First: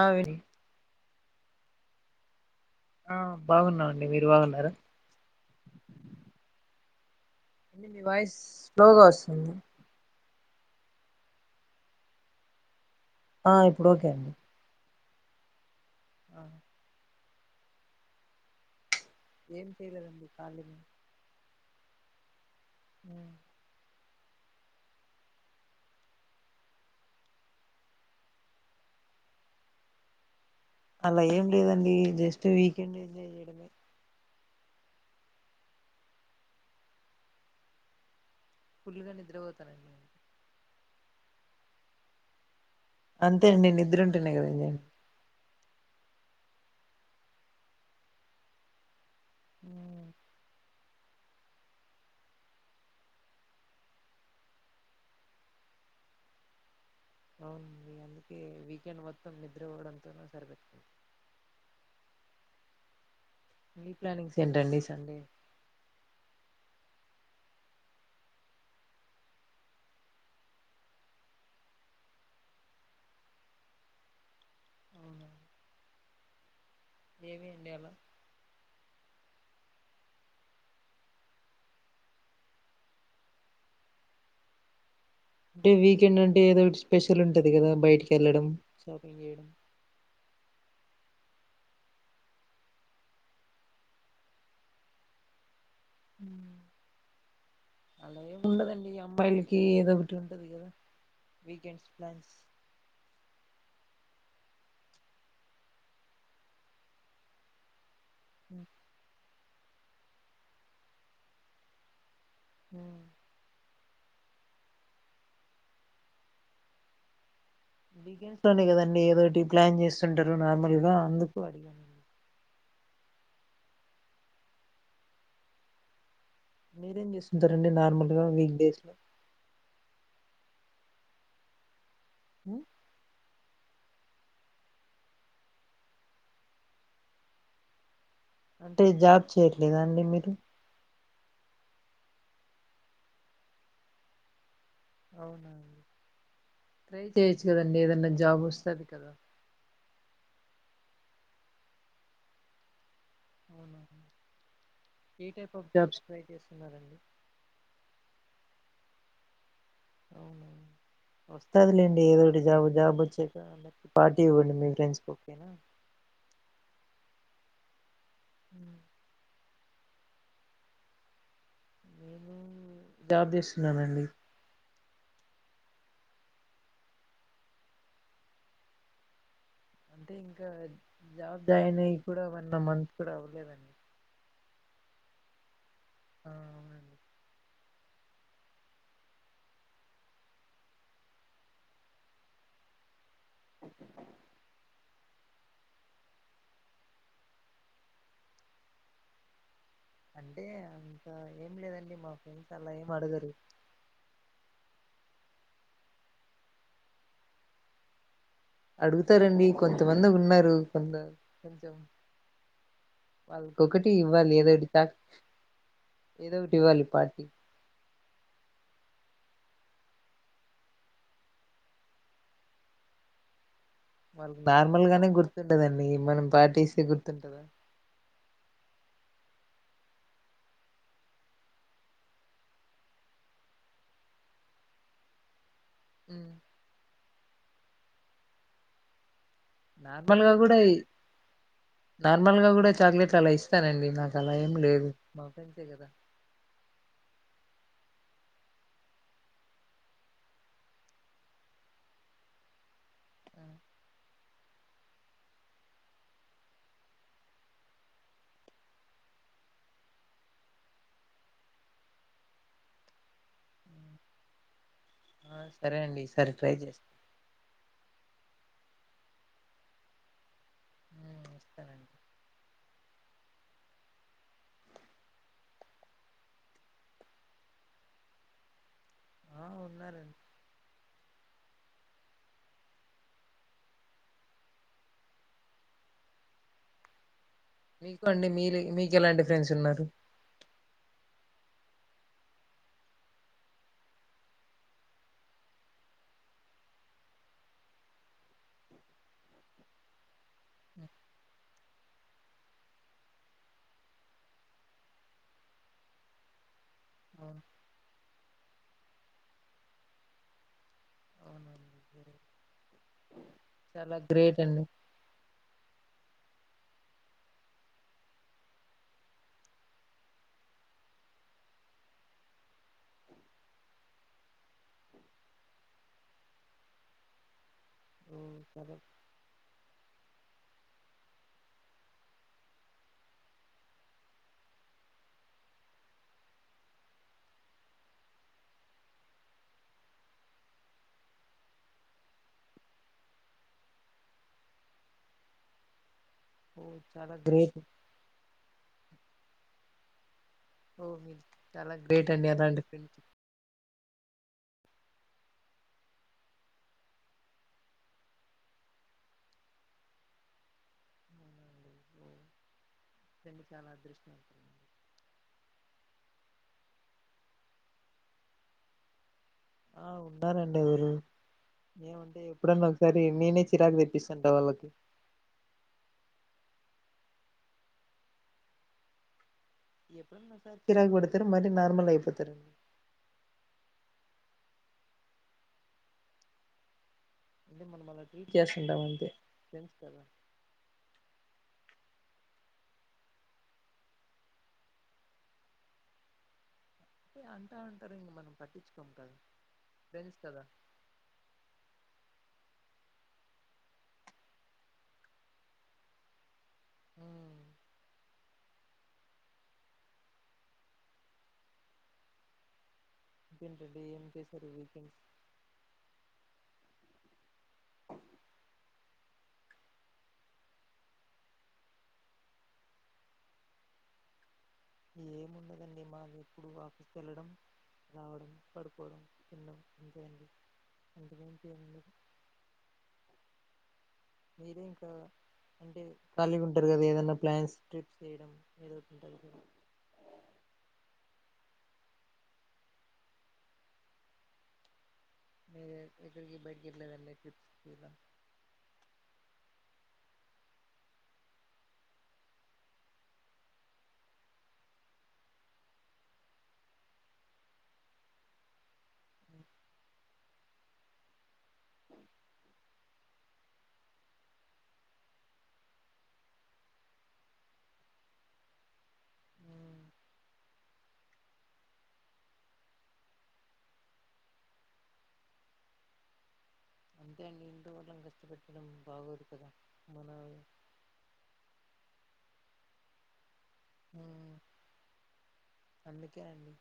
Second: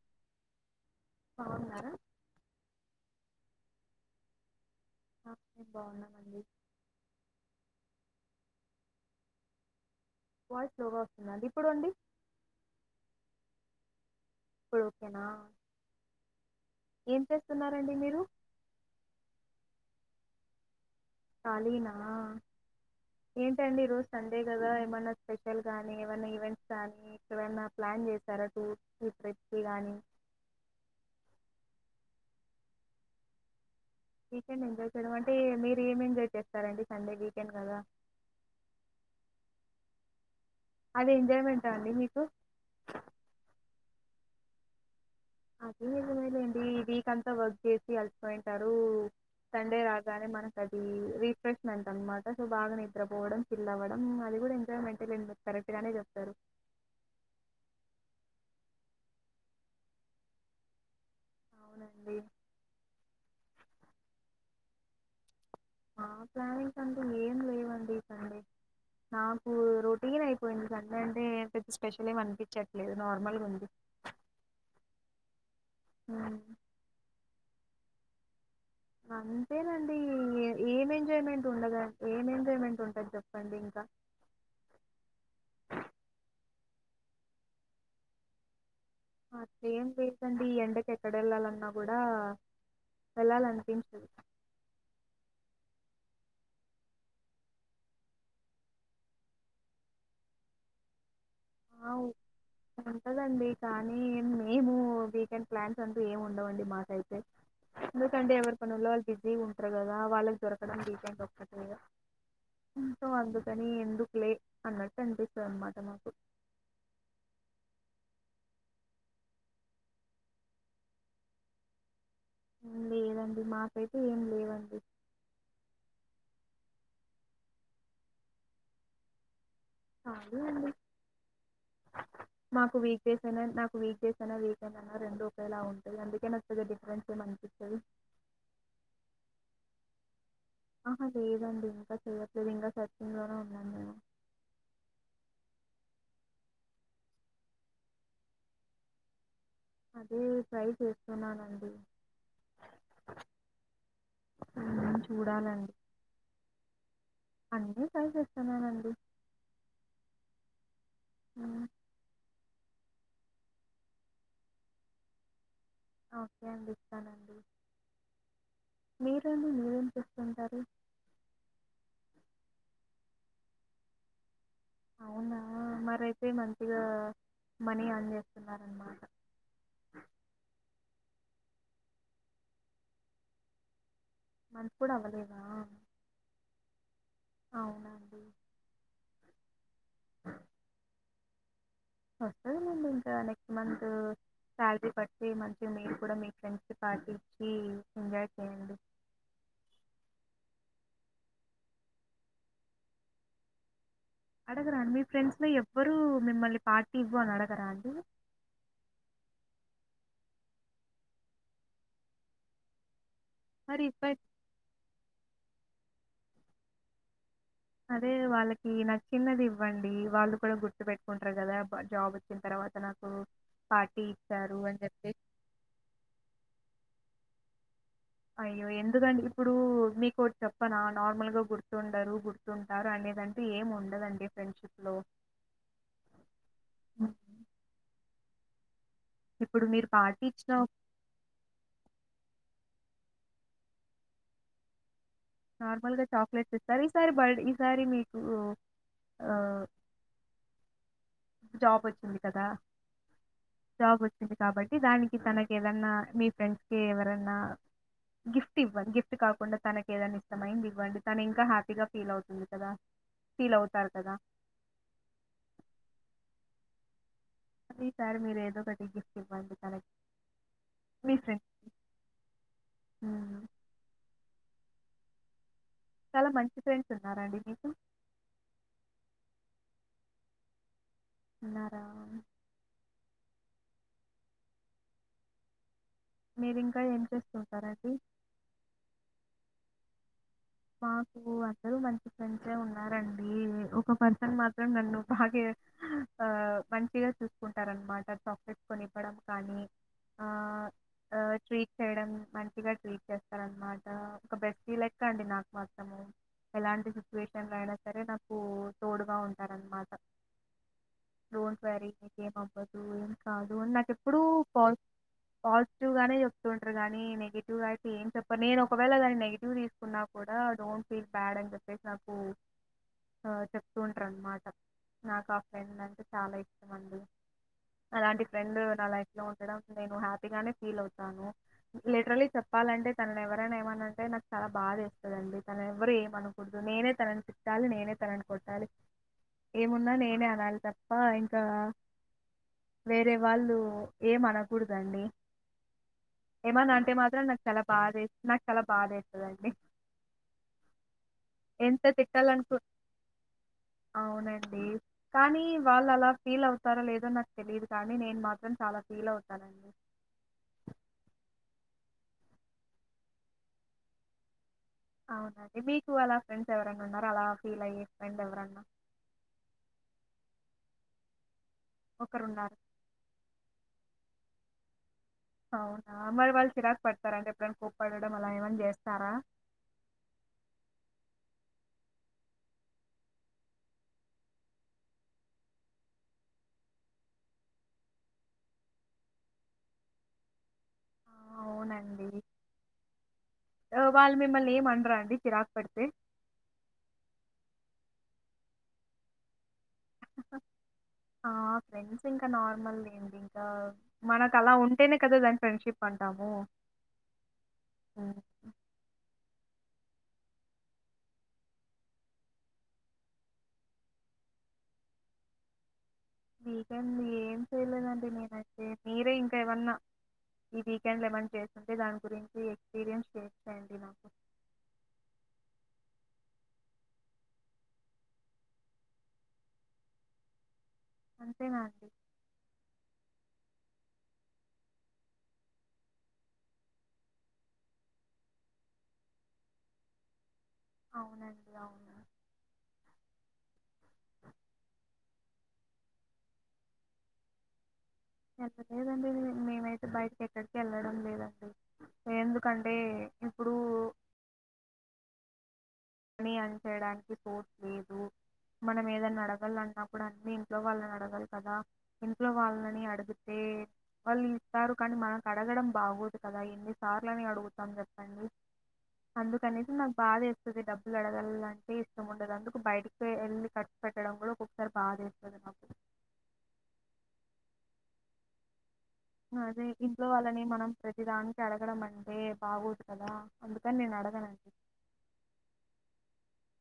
ఆవిరి అవునా ఆ బాగున్నామండి మీరు బాగున్నార ఆ మేం బాగున్నామండి అండి మీ వాయిస్ స్లోగ వస్తుంది వాయిస్ స్లోగా వస్తుందండి ఇప్పుడు అండి ఆ ఇప్పుడు ఒకే అండి ఇప్పుడొకేన ఆ ఏం తెస్తూన్నరండి మీరు ఏం చేయలేదండి కాళిగనే కాలీనా ఏంటండి ఈ రోజ్ సండే కదా ఏమైనా స్పెషల్ కానీ ఏమైనా ఈవెంట్స్ కానీ ఏమైనా ప్లాన్ చేశారా టూర్కి ట్రిప్కి కానీ అలా ఏం లేదండి జస్ట్ వీకెండ్ ఎంజాయ్ చేయడమే వీకెండ్ ఎంజాయ్ చేయడం అంటే మీరు ఏం ఎంజాయ్ చేస్తారండి సండే వీకెండ్ కదా ఫుల్గా నిద్రపోతానండి అదే ఎంజాయ్మెంటా అండి మీకు అంతే అండి నిద్ర ఉంటునే కదా ఎంజాయ్ మె అధీ నిజమేలేండి వీక్ అంతా వర్క్ చేసి అల్సిపోయింటారూ సండే ఉమ్ రాగానే మనక్ అది రీఫ్రెష్మెంట్ అనమాట సో బాగా నిద్రపోవడం ఫిల్ అవ్వడం అది కూడా ఎంజాయ్మెంటేలేండి కరెక్ట్ గానే చెప్తారు అవునండి అందుకే వీకెండ్ మొత్తం నిద్ర పోవడంతోనే సరిపెడుతుంది అవునండి మీ ప్లానింగ్స్ ఏంటండీ సండే మా ప్లానింగ్స్ అంటే ఏం లేవండి సండే నాకు రొటీన్ అయిపోయింది సండే అంటే పెద్ద స్పెషల్ ఏమి అనిపించట్లేదు నార్మల్గా ఉంది అవునా మ్మ్ ఏమి అండి అలా అంతేనండి ఎ ఏం ఎంజాయ్మెంట్ ఉండదు ఏం ఎంజాయ్మెంట్ ఉంటది చెప్పండి ఇంకా అంటే వీకెండ్ అంటే ఏదో ఒకటి స్పెషల్ ఉంటది కదా బయటికి వెళ్ళడం షాపింగ్ చేయడం కండి ఈ ఎండకి ఎక్కడ వెళ్ళాలన్నా కూడా వెళ్ళాలనిపించదు అలా ఏం ఉండదండి అమ్మాయిలకి ఏదో ఒకటి ఉంటది కదా వీకండ్స్ ఆ! ప్లాన్స్ ఉంటదండి. కానీ మేము వీకెండ్ ప్లాన్స్ అంటూ ఏమి ఉండవండి మాకైతే ఎందుకంటే ఎవరి పనుల్లో వాళ్ళు బిజీ ఉన్ తరు కదా వాళ్ళకి దొరకడం వీకెండ్ ఒక్కటే గా మ్మ్ తో అందుకని మ్మ్ అందుకులే అన్నట్టు అనిపిస్తది అనమాట మాకు బిగెన్స్లో నే కదండి ఏదోటి ప్లాన్ చేస్తుంటారు నార్మల్గా అందుకు అడిగాను లేదండి మాకైతే ఏం లేవండి మీరేం చేస్తుంటారండి నార్మల్గా వీక్డేస్ లో కాలి అండి మాకు వీక్ డేస్ అయిన నాకు వీక్డేస్ అయినా వీకెండ్ అయినా రెండు ఒకేలా ఉంటది అందుకే నకు పెద్ద డిఫరెన్స్ ఏమ అనిపిచ్చదు అంటే జాబ్ చేయట్లేదా అండి మీరు ఆహా లేదండి ఇంకా చెయట్లేదు ఇంకా సెర్చింగ్ లొ నే ఉన్నాను నేను అవున ట్రై చేయొచ్చు కదండి ఏదనా జాబ్ వస్తుంది కదా అదే ట్రై చేస్తున్నానండి హ్మ్. ఏ టైప్ చూడాలండి. ఆఫ్ జాబ్స్ ట్రై చేస్తున్నారండి అన్నీ ట్రై చేస్తున్నానండి. హ్మ్. వస్తాది లేండి ఏదో ఒకటి జాబ్ జాబ్ వచ్చాక పార్టీ ఇవ్వండి మీ ఫ్రెండ్స్కి ఒకే నా ఓకే అండి ఇస్తానండి మీరు అండి మీరు మీరేం చేస్తుంటారు నేను జాబ్ చేస్తున్నానండి అవునా మరయితే మంచిగా మనీ యార్న్ చేస్తున్నరునమాట అంటే ఇంకా జాబ్ జాయిన్ అయ్య కూడావన్న మంత్ కూడా అవ్వలేదండి మంత్ కూడా అవ్వలేదా ఆ అవునండి అవునా నండి వస్తాది లేండి నెక్స్ట్ మంత్ శాలరీ బా ఐతే మంచిగా మీరు కూడా మీ ఫ్రెండ్స్ కి పార్టీ ఇచ్చి ఎంజాయ్ చేయండి అంటే ఇంక ఏం లేదండి మా ఫ్రెండ్స్ అలా ఏం అడగరు అడగరాండి మీ ఫ్రెండ్స్ లో ఎవ్వరు మిమ్మల్ని పార్టీ ఇవ్వర అని అడగరా అండి అడుగుతారండి కొంతమంది ఉన్నారు కొందరు కొంచెం మరి ఒక్కొక్కటి ఇవ్వ ఇవ్వాలి ఏదో ఒకటి కాదు ఏదో ఒకటి ఇవ్వాలి పార్టీ అదే వాళ్ళకి న చిన్నది ఇవ్వండి వాళ్ళు కూడా గుర్తు పెట్టుకుంటారు కదా జాబ్ వచ్చిన తర్వాత నాకు పార్టీ ఇచ్చారు అని నార్మల్ గానే చెప్పేసి. గుర్తు ఉండదండి మనం పార్ట్ ఇస్తే గుర్తుంటందా అయ్యో ఎందుకండి ఇప్పుడు మీకు ఒకటి చెప్పనా నార్మల్గా గుర్తుండరు గుర్తుంటారు అనేదంటు ఏం ఉండదండి ఫ్రెండ్షిప్ లో హ్మ్ [unintelligible] [inaudible] ఇప్పుడు మీరు నార్మల్ పార్టీ గా కూడా ఇచ్చినా నార్మల్గా కూడా చాక్లెట్ అలా ఇస్తానండి నాకు అలా ఏం లేదు మా ఫ్రెండ్సే కదా నార్మల్ గా చాక్లెట్స్ ఇస్తారు ఈసారి బయటికి ఈసారి మీకు జాబ్ వచ్చింది కదా ఆ, జాబ్ వచ్చింది కాబట్టి దానికి తనకి ఏదన్నా మీ ఫ్రెండ్స్ కి ఎవరన్నా గిఫ్ట్ ఇవ్వండి గిఫ్ట్ కాకుండా తనకి ఏదైనా ఇష్టమైంది ఇవ్వండి తన ఇంకా హ్యాపీగా ఫీల్ అవుతుంది కదా ఫీల్ అవుతారు ఉమ్. కదా ఆ సరే అండి ఈ సరి ట్రై చేస్తా అది సార్ మీరు ఏదో ఒకటి గిఫ్ట్ ఇవ్వండి కలెక్ట్ మీ ఫ్రెండ్ ఇస్తానండి చాలా మంచి ఫ్రెండ్స్ ఉన్నర అండి మీకు ఆ ఉన్నారండి ఉన్నారా మీరింకా ఏం చేస్తున్ మీకు అండి మీ మీకు ఎలాంటి ఫ్రెండ్స్ ఉన్నారు మాకు అందరూ మంచి ఫ్రెండ్సే ఉన్నారండి, ఒక పర్సన్ మాత్రం నన్ను బాగా అ మంచిగా చూసుకుంటారనమాట చాక్లెట్స్ కొనివ్వడం కానీ అ ట్రీట్ చేయడం, మంచిగా ట్రీట్ చేస్తారనమాట ఒక బెస్ లెక్క అండి నాకు మొత్తము ఎలాంటి అవును సిచ్యువేషన్లో అయినా సరే నాకు తోడుగా ఉంటారన్నమాట లోన్ అవునండి క్వ్యారీ నకు ఏమ అవ్వదు ఏం కాదు అని చాలా నాకెప్పుడూ గ్రేట్ అండి ఫాల్ ఫాల్స్ పాజిటివ్ గానే చెప్తుంటారుగాని నెగిటివ్ గా అయితే ఏం చెప్పరు నేను ఒకవేళ కాగాని నెగిటివ్ తీసుకున్నా కూడా డోంట్ ఫీల్ బ్యాడ్ అని చెప్పేసి నాకు అ చెప్తుూంటారు అనమాట నాకు ఆ ఫ్రెండ్ అంటే చాలా ఇష్టం అండి ఓ అలాంటి ఫ్రెండ్ చాలా న లైట్ లో ఉంటడం నేను హ్యాపీగానే ఫీల్ అవుతాను లిటరలీ చెప్పాలంటే తన ఎవరైనా ఏమంటే నాకు చాలా బాదా ండి తన ఎవరుూ ఏమ అనకూడదు, నేనే తనని తిట్టాలి నేనే తనని కొట్టాలి, ఏమున్నా నేనే అనాలి తప్ప ఇంకా వేరే వాళ్ళు ఏమ అనకూడదండి. ఓ ఎమన్నా అంటే చాలా మాత్రం నాకు గ్రేట్ చాలా బ నాకు చాలా బధ దండి ఓ మీ చాలా గ్రేట్ అండి తిట్టాలనుకు అలాంటి ఫ్రెండ్ అవునండి కానీ వాళ్ళు అలా ఫీల్ అవుతారో లేదో నాకు తెలియదు కానీ నేను మాత్రం చాలా ఫీల్ అవుతానండి. రడి చాలా అదృష్టం అ అవునండి మీకు అలా ఫ్రెండ్స్ ఎవరన్నా ఉన్నారు అలా ఫీల్ అయ్యే ఫ్రెండ్ ఎవరన్నా ఆ ఉన్నారండి ఒకరు ఏమంటే ఒకరున్నారు. ఎప్పుడన్నా ఒకసారి నేనే చిరాకు తెప్పిస్ తంట వాళ్ళకి అవునా మరి వాళ్ళు చిరాకు పడతార అంటే ఎప్పుడని కోప్పడడం అలా ఏమని చేస్తారా ఎప్పుడున్నా సారి చిరాకు పెడుతరు మరి నార్మల్యిపోతరు అంటే మనం అలా ట్రిల్ చేస్తుంటాం అంతే ఫ్రెంస్ కదా ఆ! అవునండి వాళ్ళు మిమ్మల్ని ఏమండరా అండి చిరాకు పెడితే అంటా అంటారు ఇంక మనం పట్టించుకోం కదా ఫ్రెండ్స్ కదా ఆ ఫెంసింగ్ ఇంకా నార్మల్ ఏంటి ఇంకా మనకు అలా ఉంటేనే కదా దాని ఫ్రెండ్షిప్ అంటాము ఉమ్. అఓ ంటంటడి ఏం చేసారు వీకెండ్స్ వీకెండ్ ఏం చేయలేదండి, నేనైతే మీరే ఇంకా ఏమన్నా ఈ వీకెండ్ లెమం చేసింటే దాని గురించి ఎక్స్పీరియన్స్ షేర్ చేయండి నాకు ఏముండదండి మాకు ఎప్పుడు ఆఫీస్ కి వెళ్ళడం రావడం పడుకోవడం తినడం ఉంటదండి అంతేనా అండి? [inaudible] మీరే ఇంకా అంటే ఖాళీగా ఉంటారు కదా ఏదనా ప్లాన్స్ ట్రిప్స్ చేయడం ఏదో ఒకటి ఉంటది కదా అవునండి అవునా మీరు ఎక్కడికి బయకిట్లా వెళ్ళి ట్రిప్స్లా వెళ్ళలేదండి మేమైతే బయటకి ఎక్కడికి వెళ్ళడం లేదండి ఎందుకంటే ఇప్పుడు ని అని చేయడానికి పోట్ లేదు మనం ఏదైనా అడగలన్నప్పుడు అన్ని ఇంట్లో వాళ్ళని అడగలి కదా, ఇంట్లో వాళ్ళని అడిగితే వాళ్ళు ఇస్తారు కానీ మనకు అడగడం బాగోదు కదా, ఎన్ని సార్లని అడుగుతాం చెప్పండి, అందుకనేసి ఉమ్, నాకు బాధే ది డబ్బులు అడగాలంటే ఇష్టం ఉండదు, అందుకు బయటకి వెళ్ళి ఖర్చు పెట్టడం కూడా ఒొసారి బాధేస్తుంది నాకు అంతే అండి ఇందు వలం కష్టపెడం అదే ఇంట్లో వాళ్ళని మనం ప్రతి దానికి అడగడం అం అే బాగోతు కదా ఉమ్, అందుకన్నేనడగనండి అందుకే అండి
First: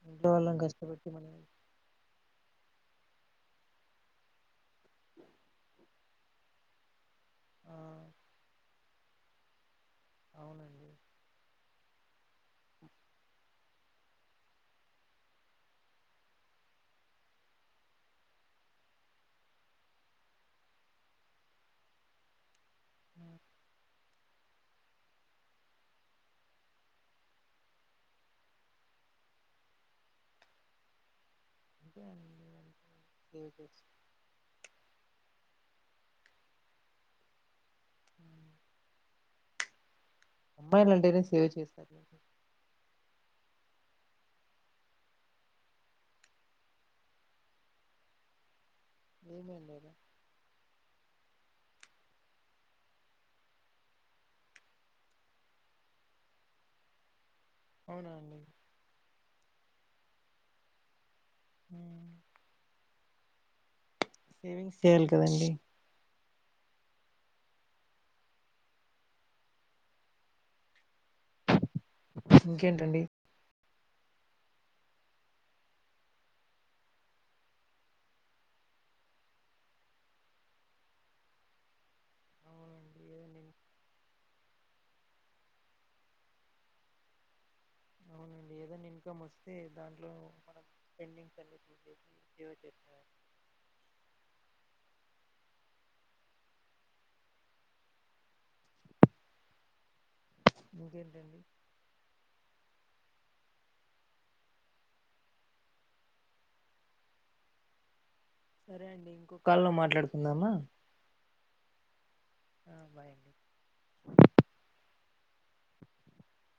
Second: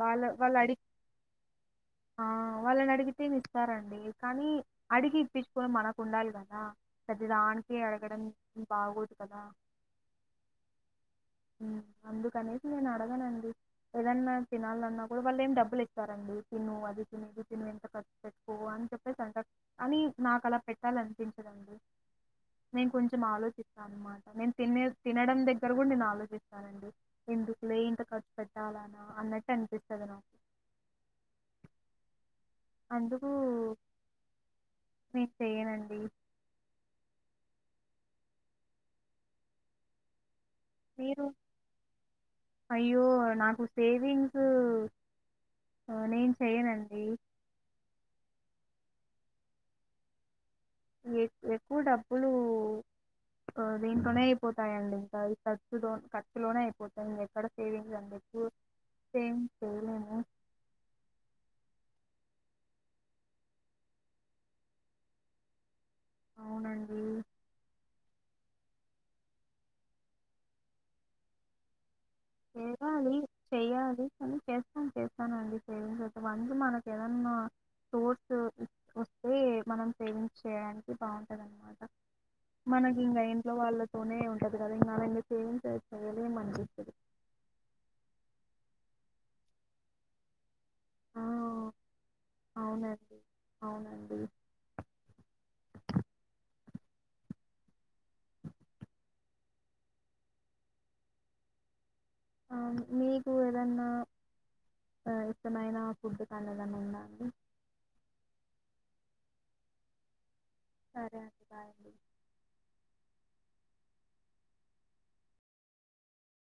వాళ్ళ ఇంట్లో వాళ్ళ వాళ్ళని అడి కష్టపెట్టి మన వాళ్ళనడి అగితేనిస్తారండి కానీ అడిగి ఇప్పిచ్చుకొని మనకుండాలి కదా ప్రతి దానికీ అడగడం బాగో కదా అవునండి మ్ అందుకనేసి నేను అడగనండి ఏదన్నా తినాలన్నా కూడా వాళ్ళు ఏం డబ్బులు ఇస్తారండి తిను అది తిను ఇది తిను ఇంత ఖర్చు పెట్టుకో అని చెప్పేసి అంటా కాని నాకలా పెట్టాలన్పించదండి నేను కొంచెం ఉమ్, ఆలోచిస్తాఅనమాట నేను తినే తినడం దగ్గర కూడా నేను ఆలోచిస్తానండి ఎందుకు లే ఇంత ఖర్చ్ పె ట్టాలానా అన్నట్టు అన్పిస్తది నాకు [unintelligible] అందుకు సేవ్ చేస్త మి చెయ్యనండి అమ్మాయిలంటేనే మీరు సేవ్ చేస్తారు [inaudible] అయ్యో నాకు సేవింగ్స్ నేను చెయ్యనండి ఏమండలా ఎక్కువ డబ్బులు దీంట్లోనే అయిపోతాయండి ఇంకా ఖర్చుతో ఖర్చులోనే అయిపోతాయండి ఎక్కడ సేవింగ్స్ అండి [inaudible] చెయ్ లేము సేవింగ్స్ చేయాలి కదండి అవునండి ఇంకేంటండి లేవాలి చెయ్యాలి చేస్తాన్ చేస్తానండి సేవింగ్సయితే వన్స్ మనకేదన్నా సోర్సు చేయడానికి బావుంటందనమాట అవునండి మనకింక ఇంట్లో ఏదైనా వాళ్ళతోనే ఉంటది కదా ఇంకా అలా సేవింగ్సే [inaudible] అవునండి ఏదైనా ఇన్కమ్ వస్తే దాంట్లో మనం ఆ స్పెండింగ్ అన్ని తీసేసి జీరో చేసేయాలి అవునండి అవునండి ఇంకేంటండి అవును మీకు ఏదన్నా ఇష్టమైన ఫుడ్ కానీ ఏదన్నా ఉందా అండి సరే అండి ఇంకో కాల్ లో మాట్లాడుకుందామా సరే అండి బాయ్ అండి ఆ బాయ్ అండి